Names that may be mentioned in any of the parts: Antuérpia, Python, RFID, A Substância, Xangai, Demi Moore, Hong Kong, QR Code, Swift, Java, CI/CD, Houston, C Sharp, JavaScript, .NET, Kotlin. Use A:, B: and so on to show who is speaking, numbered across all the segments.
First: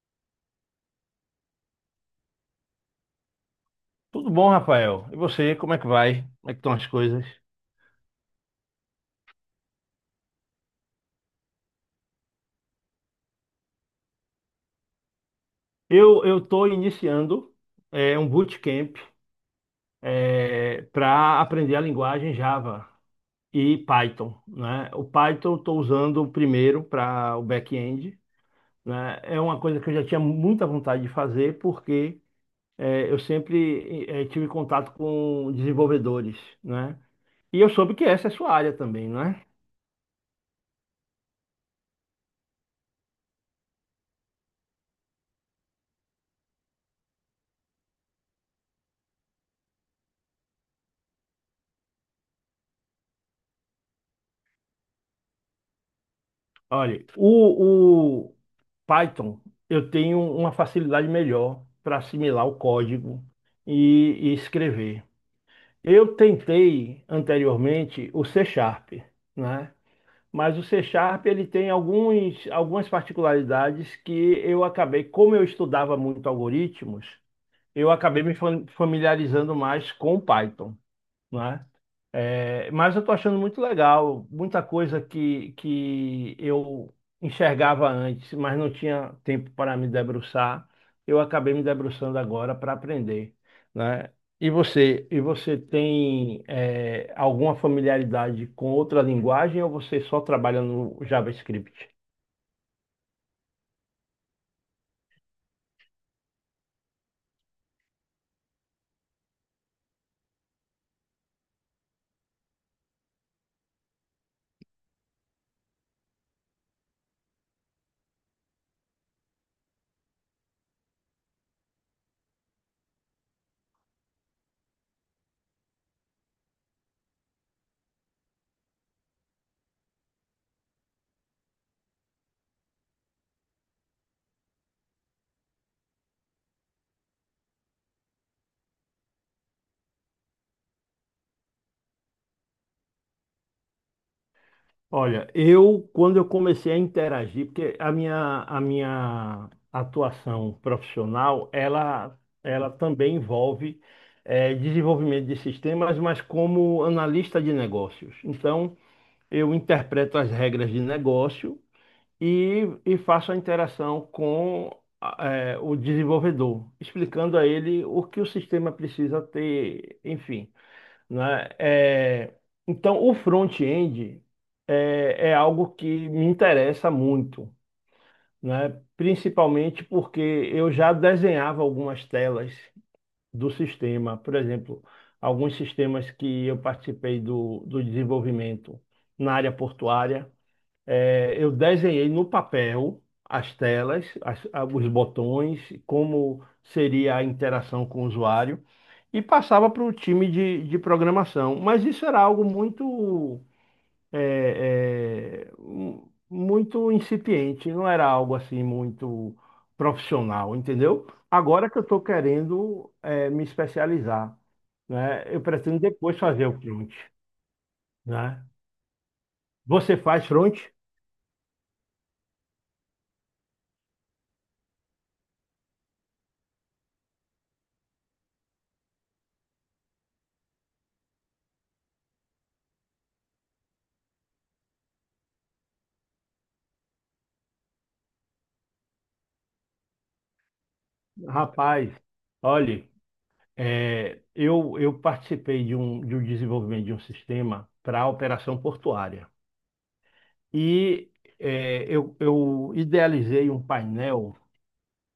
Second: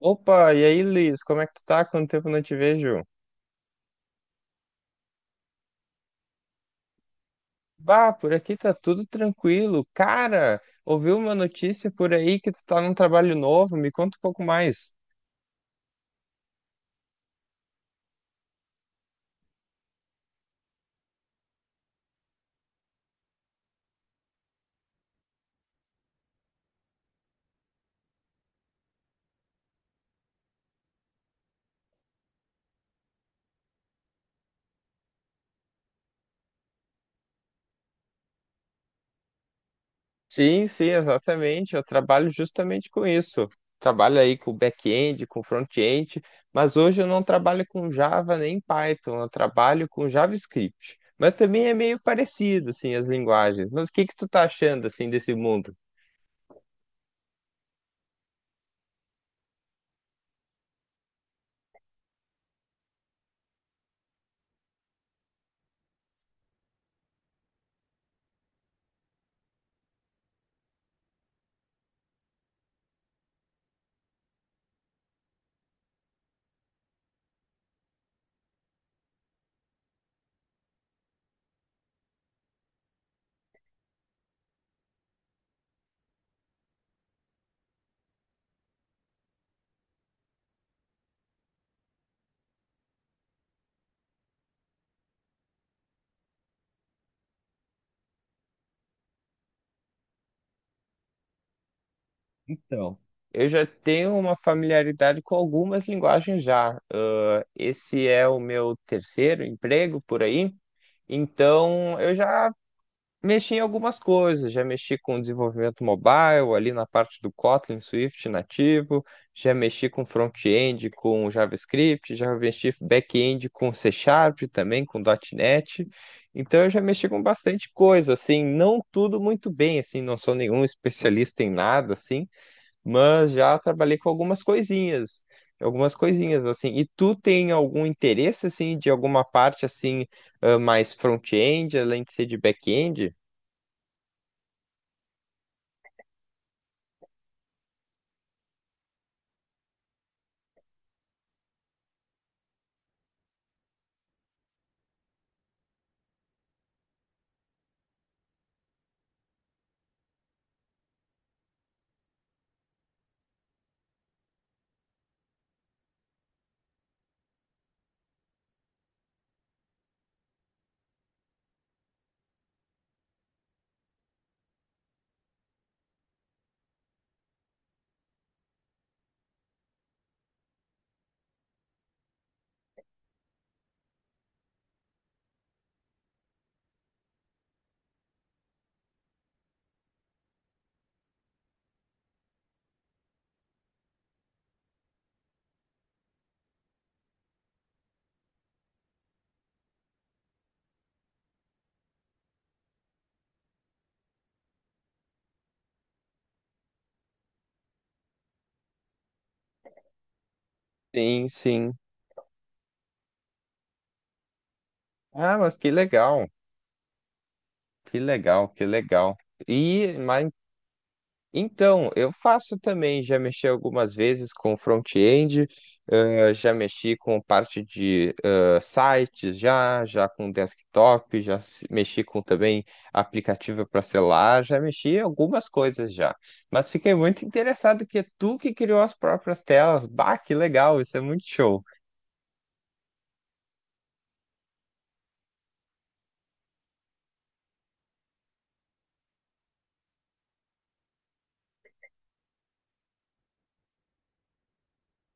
A: Opa, e aí, Liz, como é que tu tá? Quanto tempo não te vejo?
B: Tudo bom, Rafael? E você, como é que vai? Como é que estão as coisas?
A: Bah, por aqui tá tudo tranquilo. Cara, ouviu uma notícia por aí que tu tá num trabalho novo? Me conta um pouco mais.
B: Eu estou iniciando um bootcamp para aprender a linguagem Java e Python, né? O Python eu estou usando primeiro para o back-end, né? É uma coisa que eu já tinha muita vontade de fazer porque eu sempre tive contato com desenvolvedores, né? E eu soube que essa é a sua área também, né?
A: Sim, sim, exatamente. Eu trabalho justamente com isso. Trabalho aí com back-end, com front-end, mas hoje eu não trabalho com Java nem Python, eu trabalho com JavaScript. Mas também é meio parecido, assim, as linguagens. Mas o que que tu tá achando, assim, desse mundo?
B: Olha, o, Python, eu tenho uma facilidade melhor para assimilar o código e escrever. Eu tentei anteriormente o C Sharp, né? Mas o C Sharp ele tem algumas particularidades que eu acabei, como eu estudava muito algoritmos, eu acabei familiarizando mais com o Python, né? É, mas eu estou achando muito legal, muita coisa que eu enxergava antes, mas não tinha tempo para me debruçar. Eu acabei me debruçando agora para aprender, né? E você tem alguma familiaridade com outra linguagem ou você só trabalha no JavaScript?
A: Então, eu já tenho uma familiaridade com algumas linguagens já. Ah, esse é o meu terceiro emprego por aí, então eu já mexi em algumas coisas. Já mexi com desenvolvimento mobile, ali na parte do Kotlin, Swift nativo, já mexi com front-end com JavaScript, já mexi back-end com C Sharp também, com .NET. Então eu já mexi com bastante coisa, assim, não tudo muito bem, assim, não sou nenhum especialista em nada, assim, mas já trabalhei com algumas coisinhas assim. E tu tem algum interesse assim de alguma parte assim, ah, mais front-end, além de ser de back-end?
B: Olha, eu quando eu comecei a interagir, porque a minha atuação profissional, ela também envolve desenvolvimento de sistemas, mas como analista de negócios. Então, eu interpreto as regras de negócio e faço a interação com ah, o desenvolvedor, explicando a ele o que o sistema precisa ter, enfim, né? É, então, o front-end é algo que me interessa muito, né? Principalmente porque eu já desenhava algumas telas do sistema, por exemplo, alguns sistemas que eu participei do desenvolvimento na área portuária. É, eu desenhei no papel as telas, os botões, como seria a interação com o usuário, e passava para o time de programação. Mas isso era algo muito, muito incipiente, não era algo assim muito profissional, entendeu?
A: Sim,
B: Agora
A: sim.
B: que eu estou querendo, me especializar, né?
A: Ah,
B: Eu
A: mas que
B: pretendo depois
A: legal,
B: fazer o front,
A: que
B: né?
A: legal, que legal. E
B: Você faz
A: mas
B: front?
A: então, eu faço também, já mexi algumas vezes com front-end, já mexi com parte de sites, já, já com desktop, já se- mexi com também aplicativo para celular, já mexi em algumas coisas já. Mas fiquei muito interessado que é tu que criou as próprias telas. Bah, que legal, isso é muito show.
B: Rapaz, olhe. É, eu participei de um desenvolvimento de um sistema para a operação portuária. E eu idealizei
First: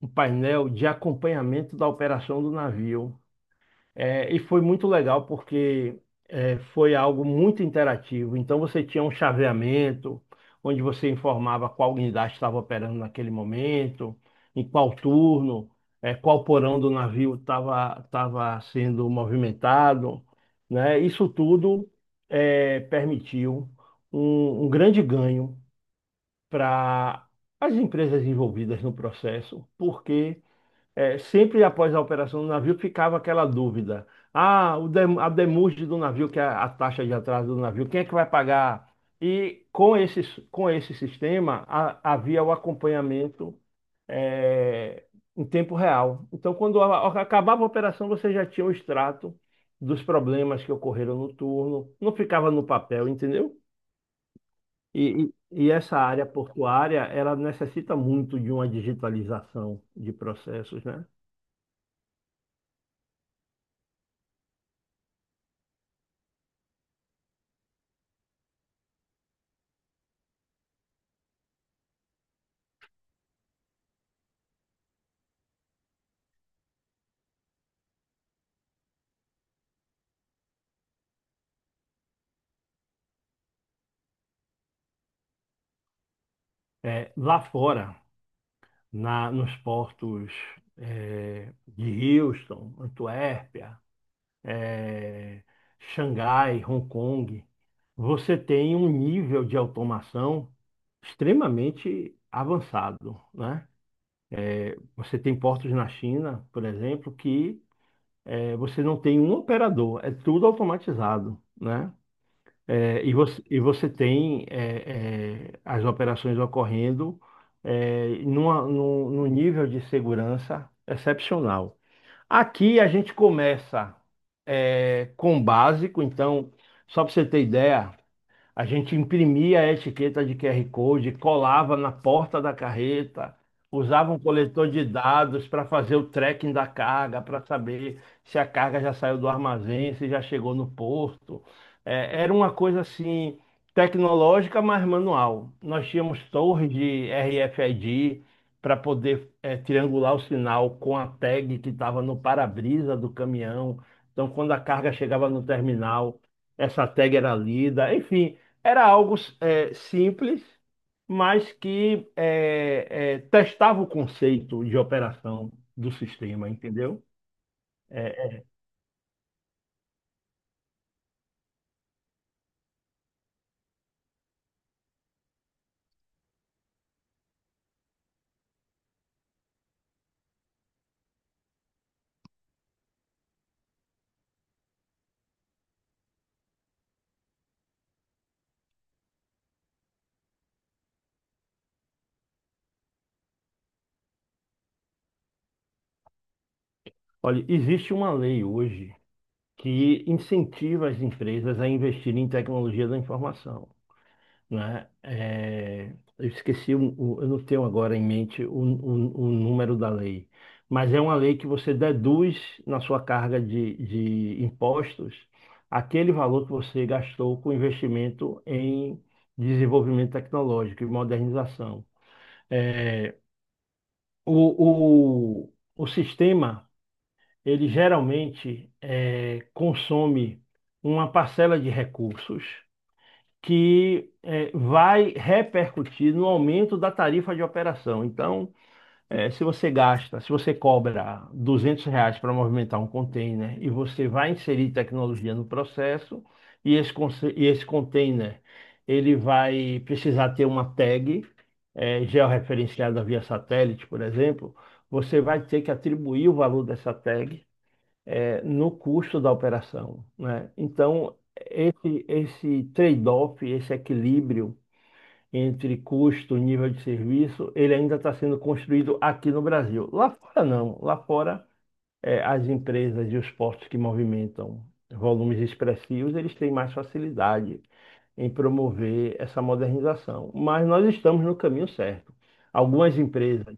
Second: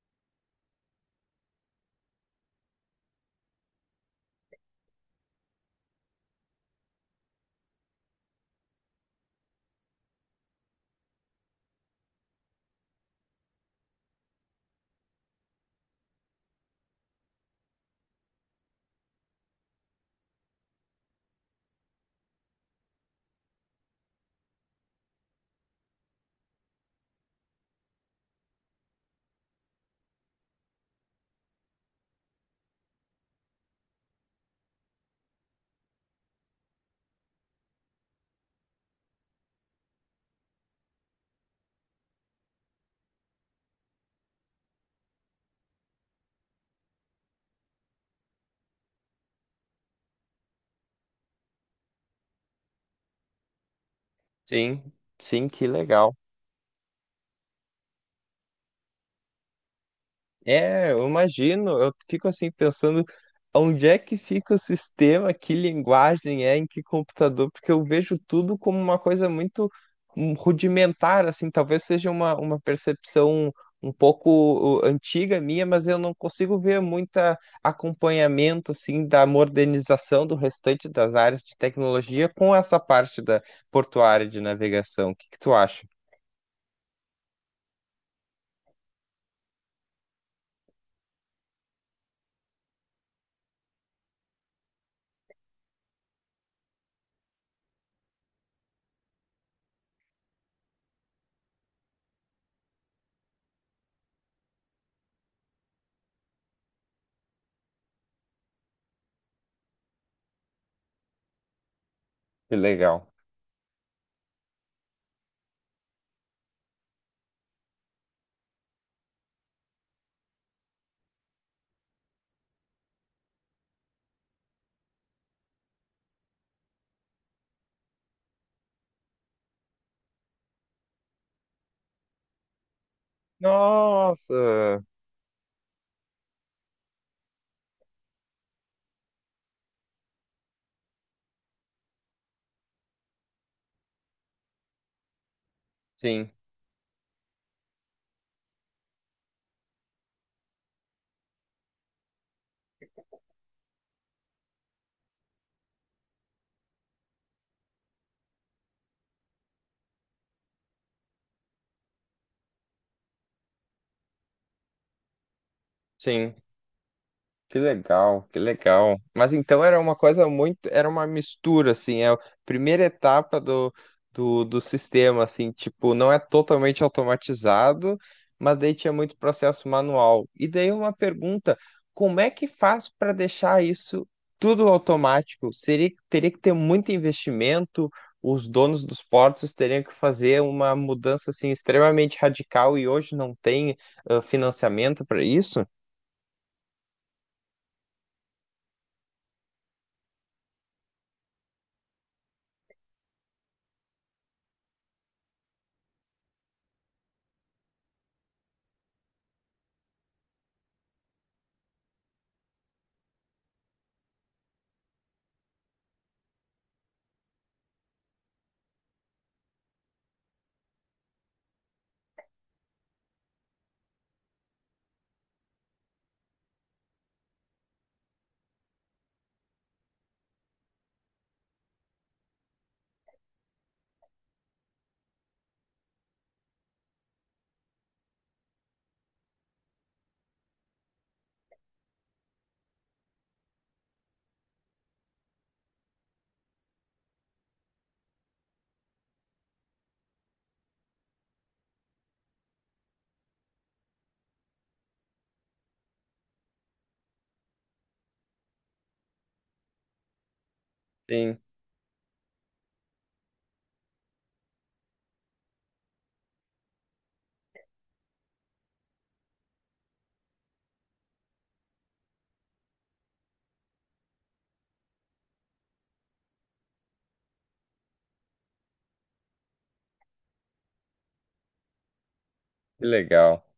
B: um painel de acompanhamento da operação do navio, e foi muito legal porque foi algo muito interativo. Então você tinha um chaveamento, onde você informava qual unidade estava operando naquele momento, em qual turno, qual porão do navio estava sendo movimentado, né? Isso tudo permitiu um grande ganho para as empresas envolvidas no processo, porque sempre após a operação do navio ficava aquela dúvida. Ah, a demurge do navio, que é a taxa de atraso do navio, quem é que vai pagar? E com com esse sistema havia o acompanhamento, é, em tempo real. Então, quando acabava a operação, você já tinha o extrato dos problemas que ocorreram no turno, não ficava no papel, entendeu?
A: Sim, sim, que
B: E essa
A: legal.
B: área portuária, ela necessita muito de uma digitalização de processos,
A: É,
B: né?
A: eu imagino, eu fico assim pensando onde é que fica o sistema, que linguagem é, em que computador, porque eu vejo tudo como uma coisa muito rudimentar, assim, talvez seja uma percepção um pouco antiga minha, mas eu não consigo ver muita acompanhamento, assim, da modernização do restante das áreas de tecnologia com essa parte da portuária de navegação. O que que tu acha?
B: É, lá fora, nos portos de Houston, Antuérpia, é, Xangai, Hong Kong, você tem um nível de automação extremamente avançado, né? Você tem portos na China, por exemplo, que você não tem um operador, é tudo automatizado, né?
A: Que
B: É,
A: legal.
B: e você tem as operações ocorrendo num nível de segurança excepcional. Aqui a gente começa com o básico, então, só para você ter ideia, a gente imprimia a etiqueta de QR Code, colava na porta da carreta, usava um coletor
A: Nossa!
B: de dados para fazer o tracking da carga, para saber se a carga já saiu do armazém, se já chegou no porto. É, era uma coisa assim tecnológica, mas manual. Nós tínhamos
A: Sim,
B: torres de RFID para poder triangular o sinal com a tag que estava no para-brisa do caminhão. Então, quando a carga chegava no terminal, essa tag era lida, enfim. Era algo simples, mas que testava o conceito de operação do
A: sim.
B: sistema, entendeu?
A: Que legal,
B: É,
A: que legal. Mas então era uma coisa muito, era uma mistura, assim, é a primeira etapa do sistema, assim, tipo, não é totalmente automatizado, mas daí tinha muito processo manual. E daí uma pergunta, como é que faz para deixar isso tudo automático? Seria, teria que ter muito investimento, os donos dos portos teriam que fazer uma mudança, assim, extremamente radical e hoje não tem, ah, financiamento para isso?
B: Olha, existe uma lei hoje que incentiva as empresas a investirem em tecnologia da informação, né? Eu esqueci, eu não tenho agora em mente o número da lei, mas é uma lei que você deduz na sua carga de impostos aquele valor que você gastou com investimento em desenvolvimento tecnológico e modernização. É, o sistema, ele geralmente consome uma parcela de recursos que vai repercutir no aumento da tarifa de operação. Então, se você cobra R$ 200 para movimentar um container e você vai inserir tecnologia no processo, e esse container ele vai precisar ter uma tag georreferenciada via satélite, por exemplo, você vai ter que atribuir o valor dessa tag no custo da operação, né? Então,
A: Sim,
B: esse trade-off, esse equilíbrio entre custo e nível de serviço, ele ainda está sendo construído aqui no Brasil. Lá fora não, lá fora as empresas e os postos que movimentam volumes expressivos, eles têm mais facilidade em promover essa modernização. Mas nós estamos no caminho certo.
A: que
B: Algumas
A: legal.
B: empresas,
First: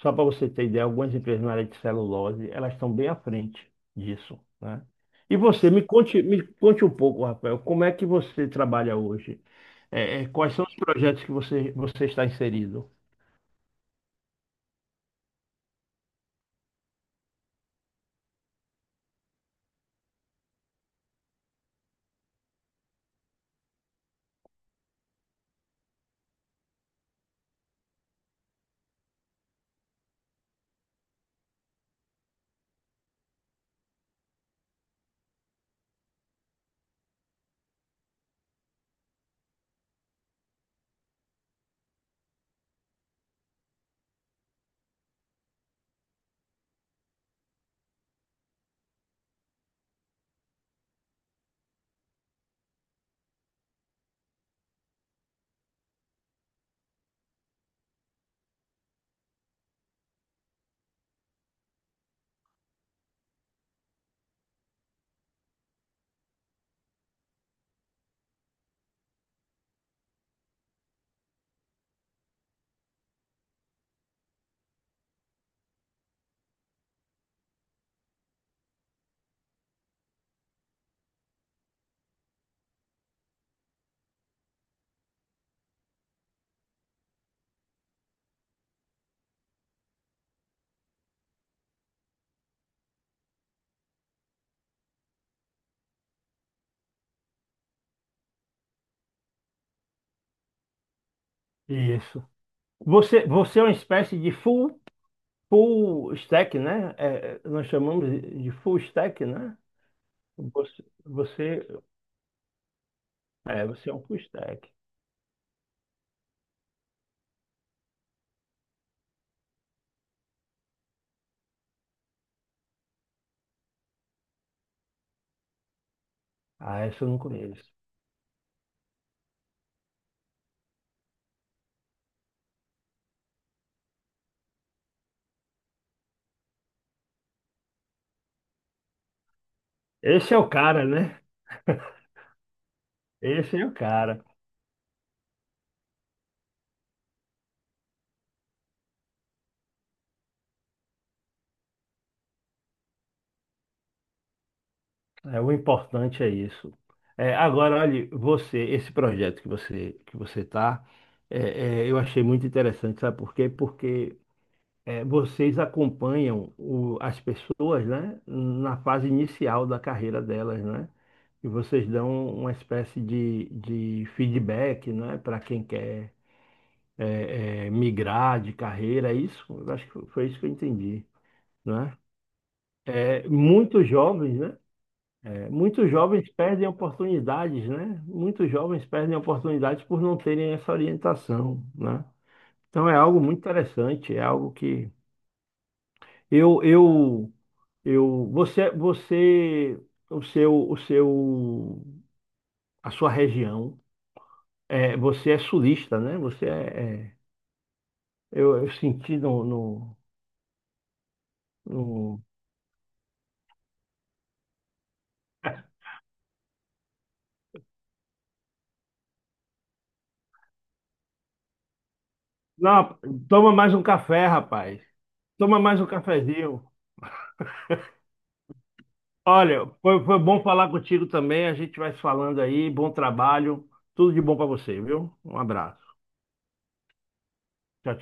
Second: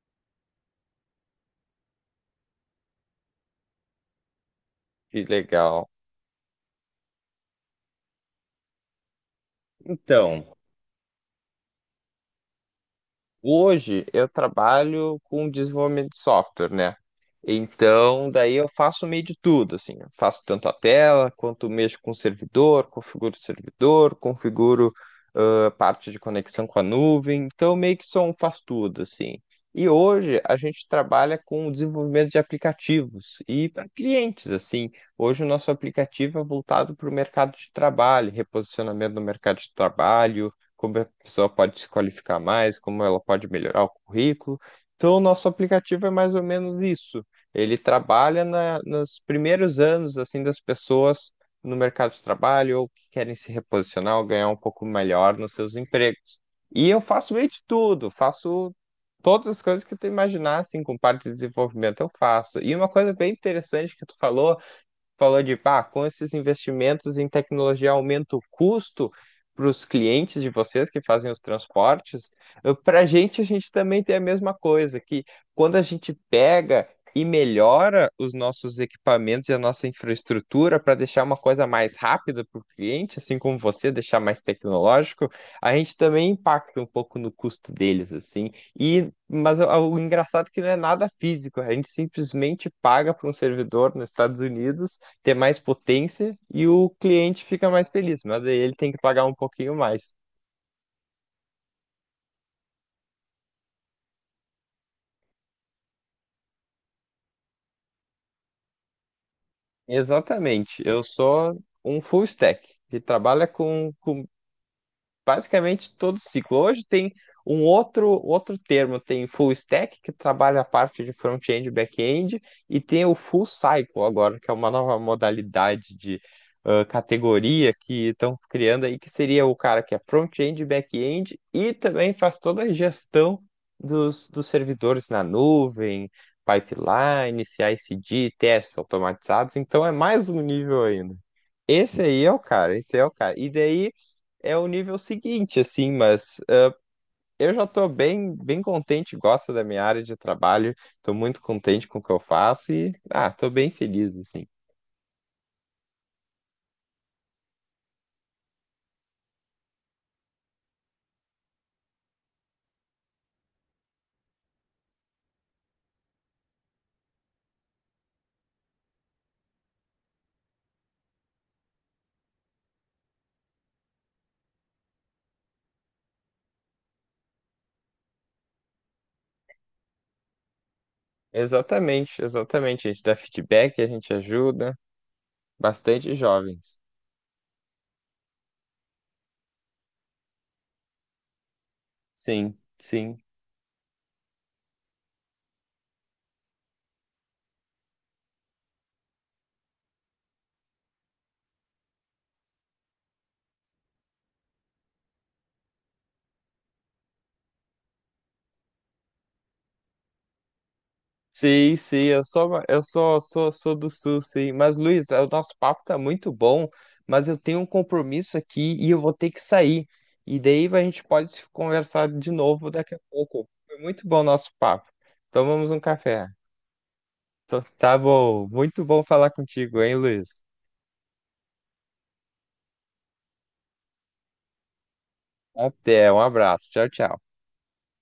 B: só para você ter ideia, algumas empresas na área de celulose, elas estão bem à frente disso, né?
A: Que
B: E você, me
A: legal.
B: conte, um pouco, Rafael, como é que você trabalha hoje?
A: Então,
B: Quais são os projetos que você está inserido?
A: hoje eu trabalho com desenvolvimento de software, né? Então, daí eu faço meio de tudo, assim, eu faço tanto a tela quanto mexo com o servidor, configuro o servidor, configuro, ah, parte de conexão com a nuvem. Então, meio que sou um faz tudo, assim. E hoje a gente trabalha com o desenvolvimento de aplicativos e para clientes, assim. Hoje o nosso aplicativo é voltado para o mercado de trabalho, reposicionamento no mercado de trabalho, como a pessoa pode se qualificar mais, como ela pode melhorar o currículo. Então, o nosso aplicativo é mais ou menos isso. Ele trabalha na, nos primeiros anos assim das pessoas no mercado de trabalho ou que querem se reposicionar ou ganhar um pouco melhor nos seus empregos. E eu faço meio de tudo, faço todas as coisas que tu imaginar, assim, com parte de desenvolvimento eu faço. E uma coisa bem interessante que tu falou de, pá, com esses investimentos em tecnologia aumenta o custo para os clientes de vocês que fazem os transportes. Para a gente também tem a mesma coisa, que quando a gente pega e melhora os nossos equipamentos e a nossa infraestrutura para deixar uma coisa mais rápida para o cliente, assim como você deixar mais tecnológico, a gente também impacta um pouco no custo deles, assim. E mas o engraçado é que não é nada físico, a gente simplesmente paga para um servidor nos Estados Unidos ter mais potência e o cliente fica mais feliz, mas aí ele tem que pagar um pouquinho mais.
B: Isso. Você é uma espécie de full. Full stack, né? Nós chamamos de full stack, né?
A: Exatamente,
B: Você,
A: eu sou
B: você,
A: um full stack que trabalha
B: você é um full
A: com
B: stack.
A: basicamente todo ciclo. Hoje tem um outro termo, tem full stack, que trabalha a parte de front-end e back-end, e tem o full cycle agora, que é uma nova modalidade de, ah,
B: Ah, esse eu não conheço.
A: categoria que estão criando aí, que seria o cara que é front-end e back-end e também faz toda a gestão dos servidores na nuvem, pipeline, ci d testes automatizados, então é mais
B: Esse é
A: um
B: o
A: nível
B: cara,
A: ainda.
B: né?
A: Esse aí é o cara, esse é o cara. E
B: Esse é o
A: daí
B: cara.
A: é o nível seguinte, assim, mas eu já estou bem, bem contente, gosto da minha área de trabalho, estou muito contente com o que eu faço e, ah, estou bem feliz, assim.
B: É, o importante é isso. É, agora, olha, você, esse projeto que você tá, eu achei muito interessante, sabe por quê? Porque é, vocês acompanham as pessoas, né, na fase inicial da carreira delas, né? E vocês dão uma espécie de feedback, né, para quem quer migrar de carreira, é isso? Eu acho que foi isso que eu entendi, né?
A: Exatamente, exatamente. A gente dá
B: É,
A: feedback, a
B: muitos
A: gente
B: jovens, né?
A: ajuda
B: Muitos
A: bastante
B: jovens perdem
A: jovens.
B: oportunidades, né? Muitos jovens perdem oportunidades por não terem essa orientação, né?
A: Sim,
B: Então é algo
A: sim.
B: muito interessante, é algo que... Eu, eu, eu, você, você, o seu, a sua região, você é sulista, né? Você é, é- eu senti no, no,
A: Sim, sim,
B: no-
A: eu sou, sou, sou do Sul, sim. Mas, Luiz, o nosso papo tá muito bom, mas eu tenho um compromisso aqui e eu vou ter que sair. E daí a gente pode se conversar de novo daqui
B: Não,
A: a pouco.
B: toma mais
A: Foi
B: um
A: muito bom o
B: café,
A: nosso
B: rapaz.
A: papo.
B: Toma
A: Tomamos
B: mais
A: um
B: um
A: café.
B: cafezinho.
A: Tá bom, muito bom falar
B: Olha,
A: contigo, hein,
B: foi
A: Luiz?
B: bom falar contigo também. A gente vai se falando aí. Bom trabalho. Tudo de bom para você, viu? Um abraço.
A: Até, um abraço. Tchau, tchau.
B: Tchau, tchau.